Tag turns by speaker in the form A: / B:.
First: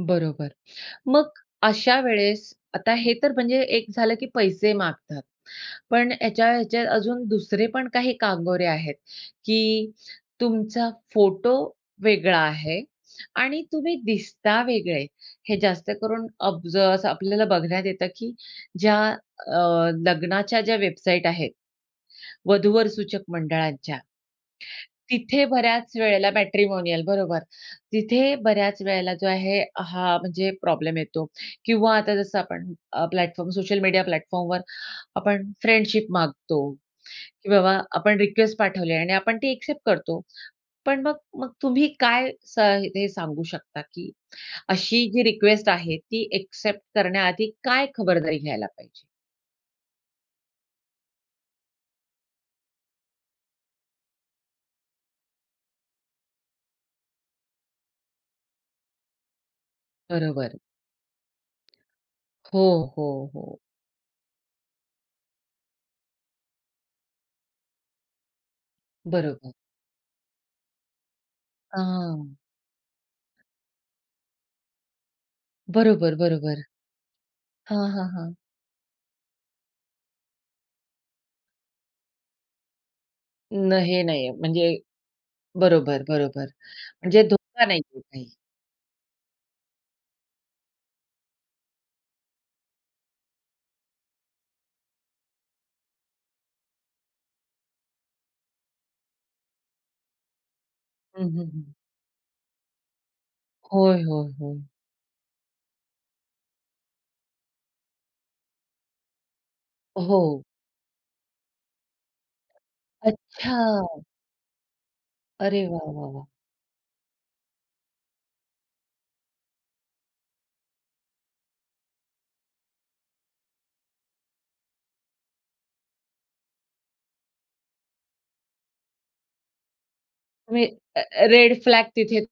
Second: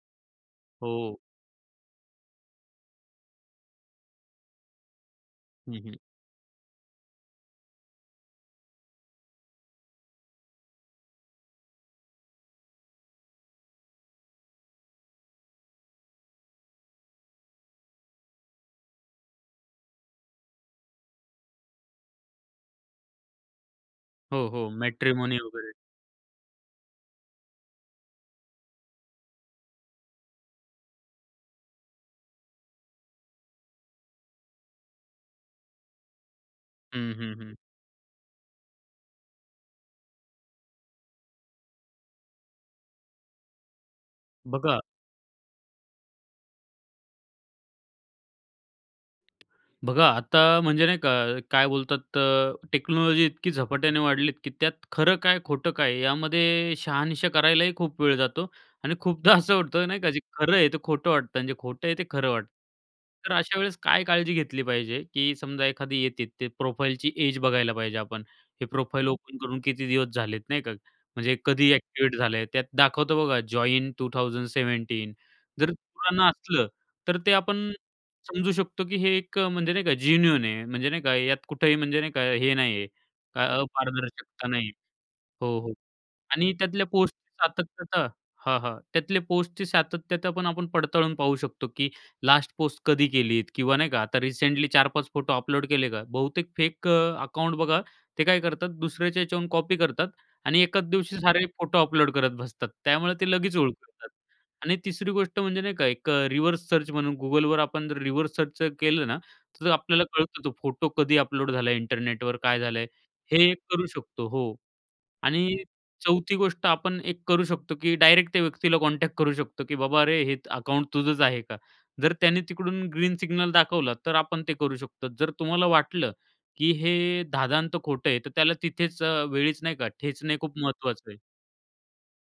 A: बरोबर.
B: हो.
A: मग अशावेळेस आता हे तर म्हणजे एक झालं की पैसे मागतात.
B: हं, हं.
A: पण याच्या याच्यात अजून दुसरे पण काही कांगोरे आहेत की तुमचा फोटो वेगळा आहे आणि तुम्ही दिसता वेगळे. हे जास्त करून अब जरासं आपल्याला बघण्यात येतं की ज्या अ, लग्नाच्या ज्या वेबसाईट आहेत वधू-वर सूचक मंडळाच्या,
B: हो, हो. मॅट्रिमोनी
A: तिथे
B: वगैरे.
A: बऱ्याच वेळेला मॅट्रिमोनियल बरोबर, तिथे बऱ्याच वेळेला जो आहे हा म्हणजे प्रॉब्लेम येतो. किंवा आता जसं आपण प्लॅटफॉर्म सोशल मीडिया प्लॅटफॉर्मवर आपण फ्रेंडशिप मागतो
B: हं, हं,
A: की
B: हं.
A: बाबा आपण रिक्वेस्ट पाठवली आहे आणि आपण ती ॲक्सेप्ट करतो. पण मग मग तुम्ही काय स हे सांगू शकता की
B: बघा.
A: अशी जी रिक्वेस्ट आहे ती ॲक्सेप्ट करण्याआधी काय खबरदारी घ्यायला पाहिजे?
B: बघा आता म्हणजे नाही का? काय बोलतात अ, टेक्नॉलॉजी इतकी झपाट्याने वाढली आहे की त्यात खरं काय खोटं काय? यामध्ये शहानिशा करायलाही खूप वेळ जातो आणि खूपदा असं होतं नाही का "जे खरं
A: बरोबर.
B: आहे ते खोटं वाटतं आणि जे खोटं आहे ते खरं वाटतं."
A: हो, हो,
B: तर
A: हो.
B: अशावेळेस काय काळजी घेतली पाहिजे की समजा एखादी येते ते प्रोफाईलची एज बघायला पाहिजे आपण. हे प्रोफाईल ओपन
A: बरोबर.
B: करून किती दिवस झाले, नाही का? म्हणजे कधी ॲक्टिव्हेट
A: अ.
B: झालंय त्यात दाखवतो बघा जॉईन 2017 जर
A: बरोबर,
B: पुराणं
A: बरोबर.
B: असलं तर ते आपण
A: हां, हां, हां.
B: समजू शकतो की हे एक म्हणजे नाही का जेन्युइन आहे म्हणजे नाही का, यात कुठेही म्हणजे नाही का हे नाही आहे काय
A: नाही हे नाही आहे.
B: अपारदर्शकता नाही.
A: म्हणजे
B: हो, हो.
A: बरोबर, बरोबर.
B: आणि त्यातल्या
A: म्हणजे
B: पोस्टची
A: धोका नाही आहे
B: सातत्यता
A: काही.
B: हां, हां. त्यातले पोस्टची सातत्यता पण आपण पडताळून पाहू शकतो की लास्ट पोस्ट कधी केली किंवा नाही का आता रिसेंटली 4-5 फोटो अपलोड केले का? बहुतेक फेक अकाउंट बघा ते काय करतात दुसऱ्याच्या याच्यावून कॉपी करतात आणि एकाच दिवशी
A: हं,
B: सारे
A: हं, हं.
B: फोटो अपलोड करत बसतात. त्यामुळे ते लगेच ओळखू
A: होय,
B: येतात
A: होय, होय.
B: आणि तिसरी गोष्ट म्हणजे नाही का एक रिव्हर्स सर्च म्हणून Googleवर आपण रिव्हर्स सर्च जर केलं ना तर आपल्याला
A: हो.
B: कळतं तो फोटो कधी अपलोड झालाय इंटरनेटवर, काय झालंय? हे करू
A: अच्छा!
B: शकतो. हो. आणि
A: अरे वा वा वा!
B: चौथी गोष्ट आपण एक करू शकतो की डायरेक्ट त्या व्यक्तीला कॉन्टॅक्ट करू शकतो की "बाबा रे, हे अकाउंट तुझंच आहे का?" जर त्याने तिकडून ग्रीन सिग्नल दाखवला तर आपण ते करू शकतो. जर तुम्हाला वाटलं की हे धादांत खोटं आहे तर त्याला तिथेच वेळीच नाही का ठेचणं ही
A: मग
B: खूप
A: हे अ,
B: महत्त्वाचं आहे.
A: रेड फ्लॅग तिथे